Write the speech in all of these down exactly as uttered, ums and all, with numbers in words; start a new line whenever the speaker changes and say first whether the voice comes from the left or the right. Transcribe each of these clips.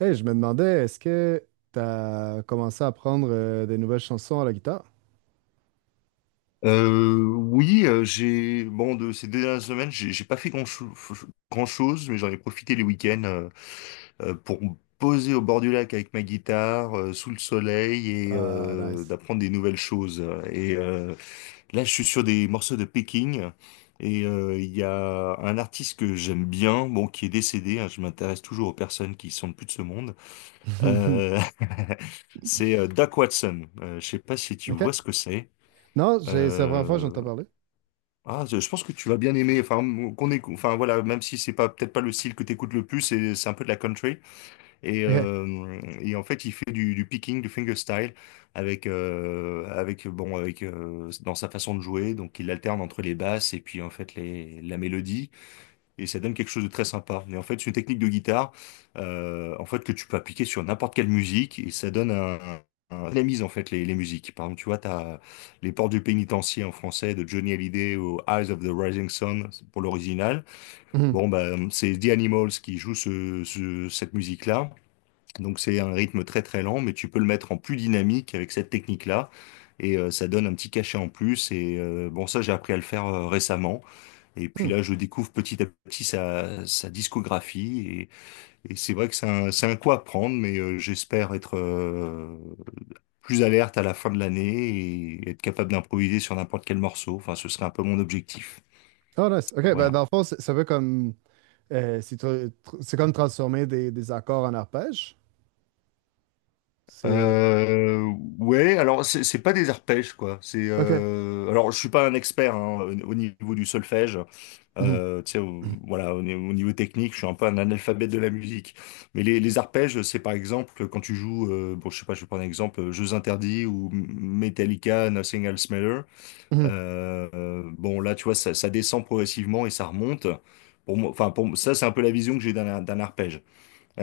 right: Hey, je me demandais, est-ce que tu as commencé à apprendre euh, des nouvelles chansons à la guitare?
left: Euh, oui, euh, j'ai bon de ces dernières semaines, j'ai j'ai pas fait grand chose, mais j'en ai profité les week-ends euh, euh, pour me poser au bord du lac avec ma guitare, euh, sous le soleil et
right: Ah,
left: euh,
right: nice.
left: d'apprendre des nouvelles choses. Et euh, là, je suis sur des morceaux de Peking et euh, il y a un artiste que j'aime bien, bon qui est décédé, hein. Je m'intéresse toujours aux personnes qui sont plus de ce monde. Euh, c'est euh, Doc Watson. Euh, je sais pas si tu
right: OK.
left: vois ce que c'est.
right: Non, j'ai- c'est la première fois que
left: Euh,
right: j'entends parler.
left: ah, je je pense que tu vas bien aimer. Enfin, m- qu'on est, enfin voilà, même si c'est pas peut-être pas le style que t'écoutes le plus, c'est c'est un peu de la country. Et,
right: OK.
left: euh, et en fait, il fait du, du picking, du fingerstyle, avec euh, avec bon, avec euh, dans sa façon de jouer. Donc, il alterne entre les basses et puis en fait les la mélodie et ça donne quelque chose de très sympa. Mais en fait, c'est une technique de guitare, euh, en fait, que tu peux appliquer sur n'importe quelle musique et ça donne un, un un dynamise en fait les, les musiques. Par exemple, tu vois, t'as Les Portes du Pénitencier en français de Johnny Hallyday au Eyes of the Rising Sun pour l'original.
right: Mhm.
left: Bon, bah, c'est The Animals qui joue ce, ce- cette musique-là. Donc c'est un rythme très très lent, mais tu peux le mettre en plus dynamique avec cette technique-là. Et euh, ça donne un petit cachet en plus. Et euh, bon, ça, j'ai appris à le faire euh, récemment. Et puis
right: Hmm.
left: là, je découvre petit à petit sa, sa discographie. Et, et c'est vrai que c'est un, c'est un coup à prendre, mais euh, j'espère être euh, plus alerte à la fin de l'année et être capable d'improviser sur n'importe quel morceau. Enfin, ce serait un peu mon objectif.
right: Ah, nice. OK, ben,
left: Voilà.
right: dans le fond, c'est- ça veut comme. euh, c'est tr- tr- c'est comme transformer des, des accords en arpèges. C'est.
left: Euh, ouais, alors c'est c'est pas des arpèges quoi. C'est
right: OK.
left: euh, alors je suis pas un expert hein, au au niveau du solfège.
right: Mhm.
left: Euh, tu sais, au- voilà, au, ni- au niveau technique, je suis un peu un analphabète de la musique. Mais les, les arpèges, c'est par exemple quand tu joues, euh, bon, je sais pas, je vais prendre un exemple, euh, Jeux Interdits ou M- Metallica, Nothing Else Matter.
right: Mhm.
left: Euh, euh, bon, là, tu vois, ça, ça descend progressivement et ça remonte. Pour moi, enfin, pour moi- ça, c'est un peu la vision que j'ai d'un d'un arpège.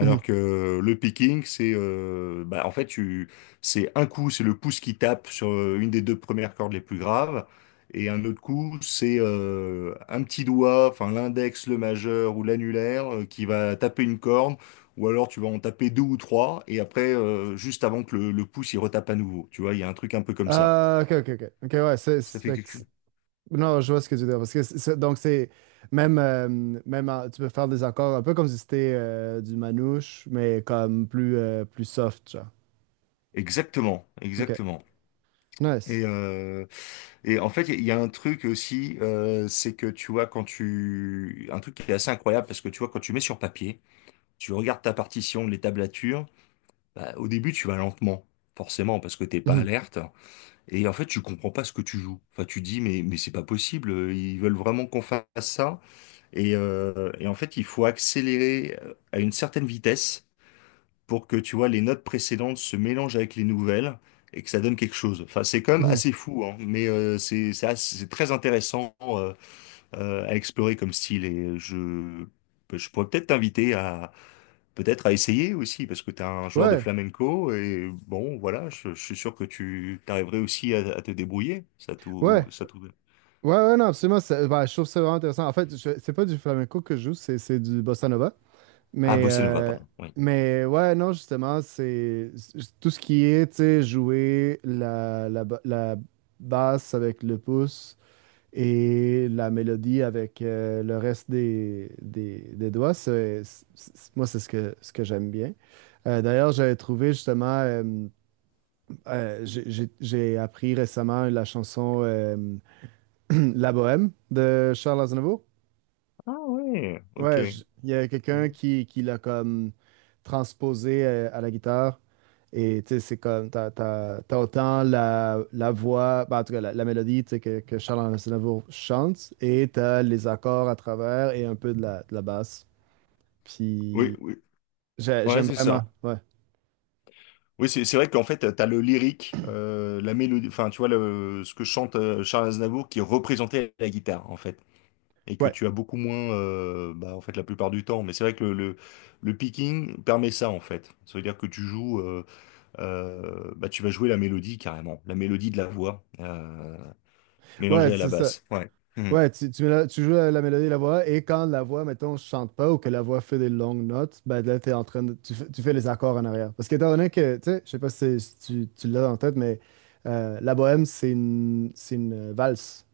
right: Mhm.
left: que le picking, c'est euh, bah, en fait tu c'est un coup, c'est le pouce qui tape sur euh, une des deux premières cordes les plus graves, et un autre coup, c'est euh, un petit doigt, enfin l'index, le majeur ou l'annulaire euh, qui va taper une corde, ou alors tu vas en taper deux ou trois, et après euh, juste avant que le, le pouce il retape à nouveau. Tu vois, il y a un truc un peu comme ça.
right: Ah, OK, OK, OK. OK, ouais, c'est.
left: Ça
right: c'est-
left: fait
right: fait que
left: quelque
right: c'est-
left: chose.
right: Non, je vois ce que tu veux dire. Parce que c'est- c'est- donc, c'est. Même, euh, même en- tu peux faire des accords un peu comme si c'était euh, du manouche, mais comme plus, euh, plus soft, genre.
left: Exactement,
right: OK.
left: exactement.
right: Nice.
left: Et, euh, Et en fait, il y a un truc aussi, euh, c'est que tu vois, quand tu... Un truc qui est assez incroyable, parce que tu vois, quand tu mets sur papier, tu regardes ta partition, les tablatures, bah, au début, tu vas lentement, forcément, parce que t'es pas
right: Mhm.
left: alerte. Et en fait, tu comprends pas ce que tu joues. Enfin, tu dis, mais, mais c'est pas possible, euh, ils veulent vraiment qu'on fasse ça. Et, euh, et en fait, il faut accélérer euh, à une certaine vitesse pour que, tu vois, les notes précédentes se mélangent avec les nouvelles et que ça donne quelque chose. Enfin, c'est quand même
right: Mhm.
left: assez fou, hein, mais euh, c'est c'est assez- c'est très intéressant euh, euh, à explorer comme style et je, ben, je pourrais peut-être t'inviter à peut-être à essayer aussi parce que tu es un joueur de
right: Ouais,
left: flamenco et bon, voilà, je, je suis sûr que tu t'arriverais aussi à, à te débrouiller. Ça tout,
right: ouais.
left: ça tout.
right: Ouais, ouais, non, absolument. C'est- ben, je trouve ça vraiment intéressant. En fait, je- c'est pas du flamenco que je joue, c'est c'est du bossa nova.
left: Ah,
right: Mais,
left: bossa nova,
right: euh,
left: pardon. Oui.
right: mais ouais, non, justement, c'est c'est- tout ce qui est, tu sais, jouer la, la, ba- la basse avec le pouce et la mélodie avec euh, le reste des, des, des doigts, c'est, c'est- c'est- moi, c'est ce que, ce que j'aime bien. Euh, d'ailleurs, j'avais trouvé justement, euh, euh, j'ai j'ai- j'ai appris récemment la chanson euh, La Bohème de Charles Aznavour.
left: Ah ouais, ok.
right: Ouais, je- il y a quelqu'un
left: Mhm.
right: qui, qui l'a comme transposé euh, à la guitare. Et tu sais, c'est comme, t'as, t'as- t'as autant la, la voix, ben, en tout cas la, la mélodie tu sais, que, que Charles Aznavour chante, et t'as les accords à travers et un peu de la, de la basse.
left: Oui,
right: Puis
left: oui.
right: j'ai-
left: Ouais,
right: j'aime
left: c'est
right: vraiment,
left: ça.
right: ouais.
left: Oui, c'est c'est vrai qu'en fait, t'as le lyrique, euh, la mélodie, enfin, tu vois, le, ce que chante euh, Charles Aznavour qui est représenté à la guitare, en fait. Et que
right: Ouais,
left: tu as beaucoup moins, euh, bah, en fait, la plupart du temps. Mais c'est vrai que le, le, le picking permet ça, en fait. Ça veut dire que tu joues, euh, euh, bah, tu vas jouer la mélodie carrément, la mélodie de la voix, euh,
right: ouais,
left: mélangée à la
right: c'est ça.
left: basse. Ouais. Mhm.
right: Ouais, tu, tu, mets la- tu joues la, la mélodie et la voix, et quand la voix, mettons, chante pas ou que la voix fait des longues notes, ben là, t'es en train de, tu, fais tu fais les accords en arrière. Parce qu'étant donné que, tu sais, je sais pas si, c'est- si tu, tu l'as en tête, mais euh, la bohème, c'est une, c'est une euh, valse.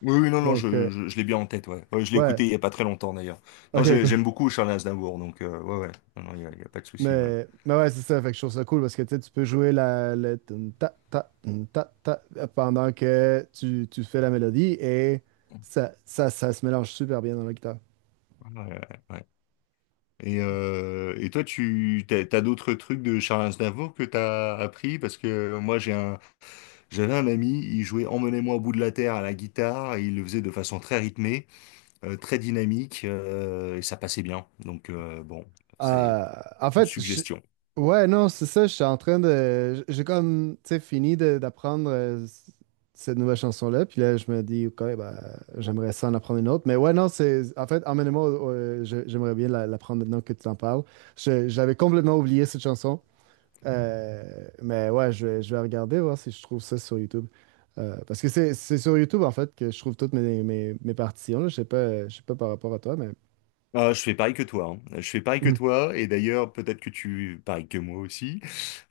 left: Oui, oui, non, non, je,
right: Donc, euh,
left: je, je l'ai bien en tête, ouais. Ouais, je l'ai
right: ouais,
left: écouté il y a pas très longtemps, d'ailleurs. Non,
right: ok,
left: j'ai- J'aime
right: cool.
left: beaucoup Charles Aznavour, donc, euh, ouais, ouais. Non, non, il y a, il y a pas de souci, ouais.
right: Mais, mais ouais, c'est ça, fait que je trouve ça cool parce que, tu sais, tu peux jouer la, le tum, ta, ta, tum, ta, ta, pendant que tu, tu fais la mélodie et ça, ça, ça se mélange super bien dans la guitare.
left: Ouais, ouais, ouais. Et, euh, et toi, tu t'as, t'as d'autres trucs de Charles Aznavour que t'as appris? Parce que moi, j'ai un, j'avais un ami, il jouait Emmenez-moi au bout de la terre à la guitare, et il le faisait de façon très rythmée, euh, très dynamique, euh, et ça passait bien. Donc euh, bon, c'est
right: Euh, en
left: une
right: fait, je-
left: suggestion.
right: ouais, non, c'est ça, je suis en train de... J'ai comme, tu sais, fini de- d'apprendre euh, c- cette nouvelle chanson-là, puis là, je me dis, OK, ben, j'aimerais ça en apprendre une autre. Mais ouais, non, c'est... En fait, emmène-moi, au- au- je- j'aimerais bien la- l'apprendre maintenant que tu t'en parles. Je- J'avais complètement oublié cette chanson. Euh, mais ouais, je vais, je vais regarder, voir si je trouve ça sur YouTube. Euh, parce que c'est c'est sur YouTube, en fait, que je trouve toutes mes, mes, mes partitions, là. Je sais pas, je sais pas par rapport à toi, mais...
left: Ah, je fais pareil que toi, hein. Je fais pareil que toi, et d'ailleurs, peut-être que tu, pareil que moi aussi.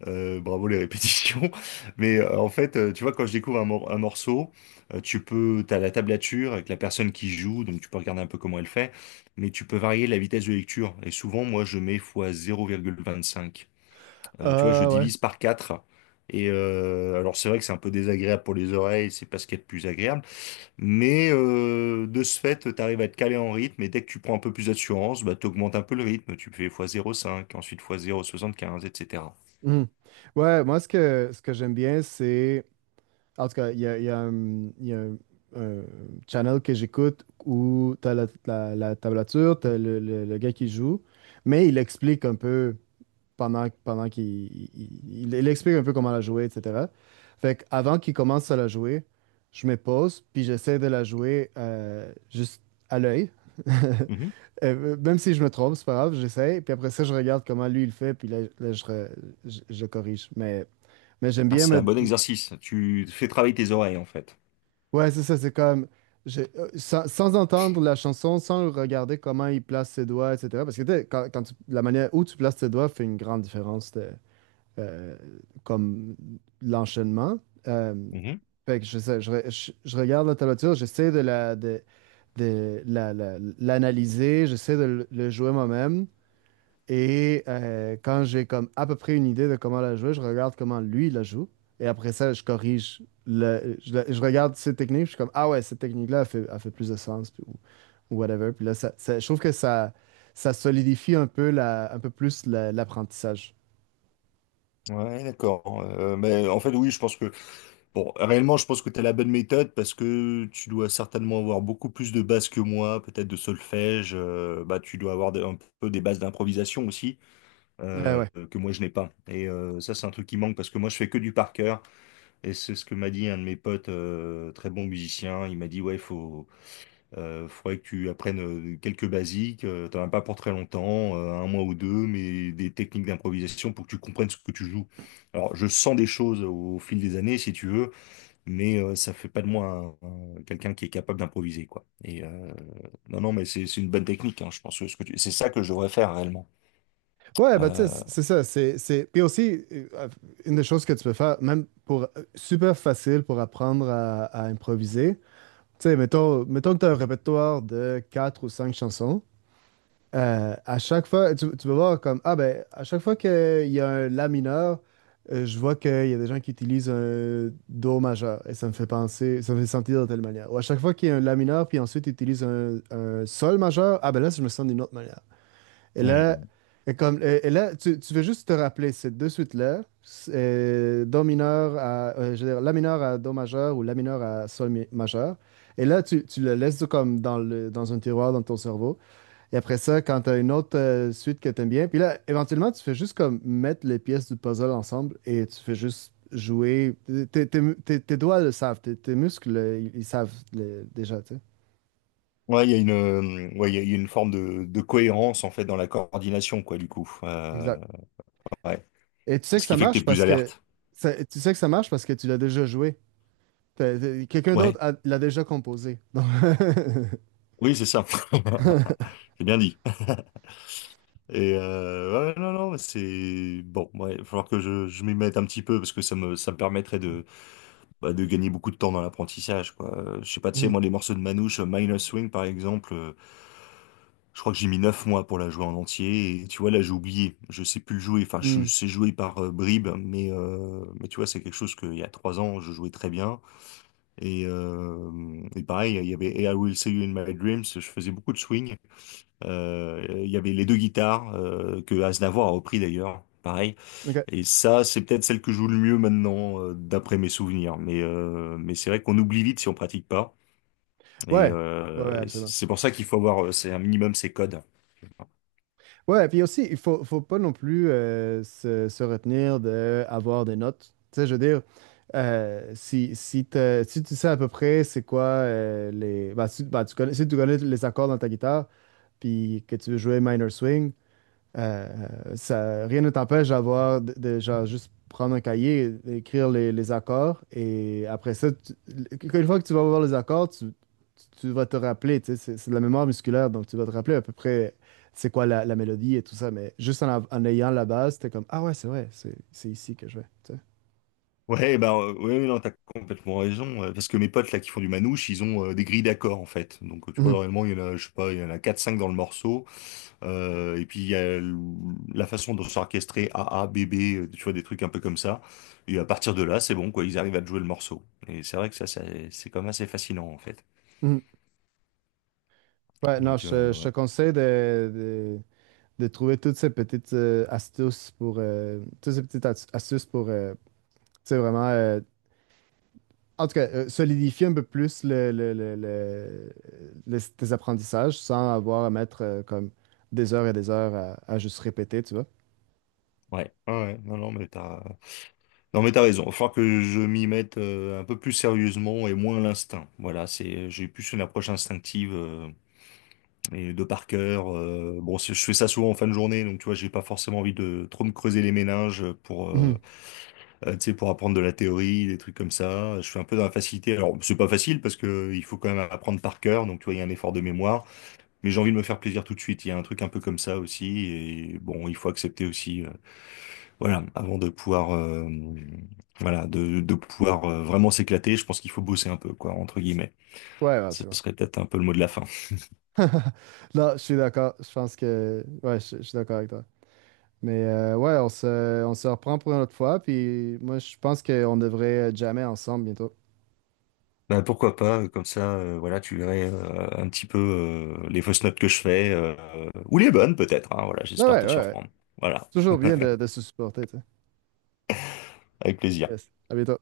left: Euh, bravo les répétitions. Mais euh, en fait, euh, tu vois, quand je découvre un, mor- un morceau, euh, tu peux, t'as la tablature avec la personne qui joue, donc tu peux regarder un peu comment elle fait, mais tu peux varier la vitesse de lecture. Et souvent, moi, je mets fois zéro virgule vingt-cinq. Euh, tu vois, je
right: Ah.
left: divise par quatre. Et euh, alors, c'est vrai que c'est un peu désagréable pour les oreilles, c'est pas ce qu'il y a de plus agréable, mais euh, de ce fait, t'arrives à te caler en rythme, et dès que tu prends un peu plus d'assurance, bah, t'augmentes un peu le rythme, tu fais fois zéro virgule cinq, ensuite fois zéro virgule soixante-quinze, et cetera.
right: Mhm. Ouais, moi, ce que, ce que j'aime bien, c'est. En tout cas, il y a, il y a un, il y a un- un channel que j'écoute où t'as la, la, la tablature, t'as le, le- le gars qui joue, mais il explique un peu pendant, pendant qu'il il, il- il explique un peu comment la jouer, et cetera. Fait que avant qu'il commence à la jouer, je me pose, puis j'essaie de la jouer euh, juste à l'œil. Euh, Même si je me trompe, c'est pas grave, j'essaie. Puis après ça, je regarde comment lui il fait, puis là, là, je, re- je, je corrige. Mais, mais j'aime
left: Ah,
right: bien
left: c'est un
right: me.
left: bon exercice. Tu fais travailler tes oreilles, en fait.
right: Ouais, c'est ça, c'est comme. Je- euh, sans, sans entendre la chanson, sans regarder comment il place ses doigts, et cetera. Parce que tu sais, quand, quand tu- la manière où tu places tes doigts fait une grande différence. t'es- euh, comme l'enchaînement. Euh,
left: Mhm.
right: fait que je, sais- je, re- je- Je regarde la tablature, j'essaie de la, de, de la- la- l'analyser, j'essaie de le, le jouer moi-même. Et euh, quand j'ai comme à peu près une idée de comment la jouer, je regarde comment lui la joue. Et après ça, je corrige le, je, la- je regarde ses techniques, je suis comme, ah ouais, cette technique-là, elle fait, elle fait plus de sens, puis- ou, ou whatever. Puis là, ça, ça- je trouve que ça, ça solidifie un peu la, un peu plus la- l'apprentissage.
left: Ouais, d'accord. Euh, mais en fait, oui, je pense que, bon, réellement, je pense que tu as la bonne méthode parce que tu dois certainement avoir beaucoup plus de bases que moi, peut-être de solfège. Euh, bah, tu dois avoir des- un peu des bases d'improvisation aussi
right: Mm. Euh,
left: euh,
right: ouais.
left: que moi je n'ai pas. Et euh, ça, c'est un truc qui manque parce que moi, je fais que du par cœur. Et c'est ce que m'a dit un de mes potes, euh, très bon musicien. Il m'a dit, ouais, faut Il faudrait que tu apprennes euh, quelques basiques, euh, t'en as pas pour très longtemps, euh, un mois ou deux, mais des techniques d'improvisation pour que tu comprennes ce que tu joues. Alors, je sens des choses au fil des années, si tu veux, mais euh, ça fait pas de moi un- un- quelqu'un qui est capable d'improviser, quoi. Et euh, non, non, mais c'est c'est une bonne technique, hein, je pense que ce que tu- c'est ça que je devrais faire réellement.
right: Ouais, bah, tu sais,
left: Euh,
right: c- c'est ça. C'est, c'est... Puis aussi, euh, une des choses que tu peux faire, même pour euh, super facile pour apprendre à, à improviser, tu sais, mettons, mettons que tu as un répertoire de quatre ou cinq chansons. Euh, à chaque fois, tu, tu vas voir comme, ah ben, à chaque fois qu'il y a un la mineur, euh, je vois qu'il y a des gens qui utilisent un do majeur et ça me fait penser, ça me fait sentir de telle manière. Ou à chaque fois qu'il y a un la mineur, puis ensuite ils utilisent un, un sol majeur, ah ben là, je me sens d'une autre manière. Et là,
left: on-
right: et comme, et, et là tu, tu veux juste te rappeler ces deux suites-là, c'est, euh, Do mineur à, euh, je veux dire, La mineur à Do majeur ou La mineur à Sol mi- majeur. Et là, tu, tu le laisses comme dans, le, dans un tiroir dans ton cerveau. Et après ça, quand tu as une autre euh, suite que tu aimes bien, puis là, éventuellement, tu fais juste comme mettre les pièces du puzzle ensemble et tu fais juste jouer. Tes, tes- tes- tes doigts le savent, tes, tes muscles, euh, ils, ils savent le- déjà, tu sais.
left: Ouais, il y a une, euh, ouais, il y a il y a une forme de, de cohérence en fait dans la coordination, quoi, du coup. Euh,
right: Exact.
left: ouais.
right: Et tu sais que
left: Ce
right: ça
left: qui fait que t'es
right: marche
left: plus
right: parce que
left: alerte.
right: ça- tu sais que ça marche parce que tu l'as déjà joué. T'as- t'as- Quelqu'un d'autre
left: Ouais.
right: a- l'a déjà composé. Donc,
left: Oui, c'est ça. J'ai bien dit. Et euh, ouais, non, non, mais c'est bon. Ouais, il va falloir que je, je m'y mette un petit peu parce que ça me, ça me permettrait de, bah, de gagner beaucoup de temps dans l'apprentissage, quoi. Euh, Je sais pas, tu sais,
right: Hmm.
left: moi, les morceaux de Manouche, euh, Minor Swing, par exemple, euh, je crois que j'ai mis neuf mois pour la jouer en entier. Et tu vois, là, j'ai oublié. Je sais plus le jouer. Enfin, je
right: Hmm.
left: sais jouer par euh, bribes, mais, euh, mais tu vois, c'est quelque chose qu'il y a trois ans, je jouais très bien. Et, euh, et pareil, il y avait Hey, I Will See You in My Dreams. Je faisais beaucoup de swing. Euh, Il y avait les deux guitares euh, que Aznavour a repris d'ailleurs, pareil.
right: OK.
left: Et ça, c'est peut-être celle que je joue le mieux maintenant, euh, d'après mes souvenirs. Mais euh, mais c'est vrai qu'on oublie vite si on pratique pas. Et
right: Ouais. Ouais,
left: euh,
right: ouais,
left: c'est
right: absolument.
left: c'est pour ça qu'il faut avoir, euh, c'est un minimum ces codes.
right: Ouais, puis aussi, il faut, faut pas non plus euh, se, se retenir d'avoir des notes. Tu sais, je veux dire, euh, si, si, t'as- si tu sais à peu près c'est quoi euh, les. Bah, si, bah, tu connais, si tu connais les accords dans ta guitare, puis que tu veux jouer minor swing. Euh, Ça, rien ne t'empêche d'avoir, de, de, genre, juste prendre un cahier, écrire les, les accords, et après ça, tu- une fois que tu vas voir les accords, tu, tu- vas te rappeler, tu sais, c'est c'est de la mémoire musculaire, donc tu vas te rappeler à peu près c'est quoi la, la mélodie et tout ça, mais juste en, av- en ayant la base, t'es comme, ah ouais, c'est vrai, c'est c'est ici que je vais, tu sais.
left: Ouais, bah euh, ouais, non, t'as complètement raison. euh, Parce que mes potes là qui font du manouche, ils ont euh, des grilles d'accords en fait. Donc tu
right: Mhm.
left: vois, réellement, il y en a, je sais pas, il y en a quatre cinq dans le morceau. Euh, et puis il y a l- la façon de s'orchestrer A A, B B, euh, tu vois, des trucs un peu comme ça. Et à partir de là, c'est bon, quoi, ils arrivent à te jouer le morceau. Et c'est vrai que ça, ça- c'est quand même assez fascinant, en fait.
right: Mhm. Ouais, non,
left: Donc,
right: je, te je
left: euh,
right: te
left: ouais.
right: conseille de, de- de trouver toutes ces petites euh, astuces pour, euh, toutes ces petites as- astuces pour, euh, tu sais, vraiment euh, en tout cas, euh, solidifier un peu plus le, le- le- le- le- tes apprentissages sans avoir à mettre euh, comme des heures et des heures à, à juste répéter, tu vois.
left: Ouais, ouais, ouais. Non, non, mais t'as, non, mais t'as raison. Il faut que je m'y mette euh, un peu plus sérieusement et moins à l'instinct. Voilà, c'est, j'ai plus une approche instinctive euh, et de par cœur. Euh, bon, c'est- je fais ça souvent en fin de journée, donc tu vois, j'ai pas forcément envie de trop me creuser les méninges pour, euh,
right: Mhm.
left: euh, tu sais, pour apprendre de la théorie, des trucs comme ça. Je suis un peu dans la facilité. Alors, c'est pas facile parce que il faut quand même apprendre par cœur, donc tu vois, il y a un effort de mémoire. Mais j'ai envie de me faire plaisir tout de suite. Il y a un truc un peu comme ça aussi. Et bon, il faut accepter aussi, euh, voilà, avant de pouvoir, euh, voilà, de, de pouvoir euh, vraiment s'éclater. Je pense qu'il faut bosser un peu, quoi, entre guillemets.
right: Ouais, ouais,
left: Ce
right: absolument.
left: serait peut-être un peu le mot de la fin.
right: Là, je suis d'accord. Je pense que... Ouais, je, je suis d'accord avec toi. Mais euh, ouais, on se, on se reprend pour une autre fois. Puis moi, je pense qu'on devrait jamais ensemble bientôt.
left: Bah pourquoi pas, euh, comme ça, euh, voilà, tu verrais euh, un petit peu euh, les fausses notes que je fais, euh, ou les bonnes peut-être, hein, voilà,
right: Ah
left: j'espère
right: ouais,
left: te
right: ouais, ouais.
left: surprendre. Voilà,
right: Toujours bien de, de se supporter, tu sais.
left: avec plaisir.
right: Yes. À bientôt.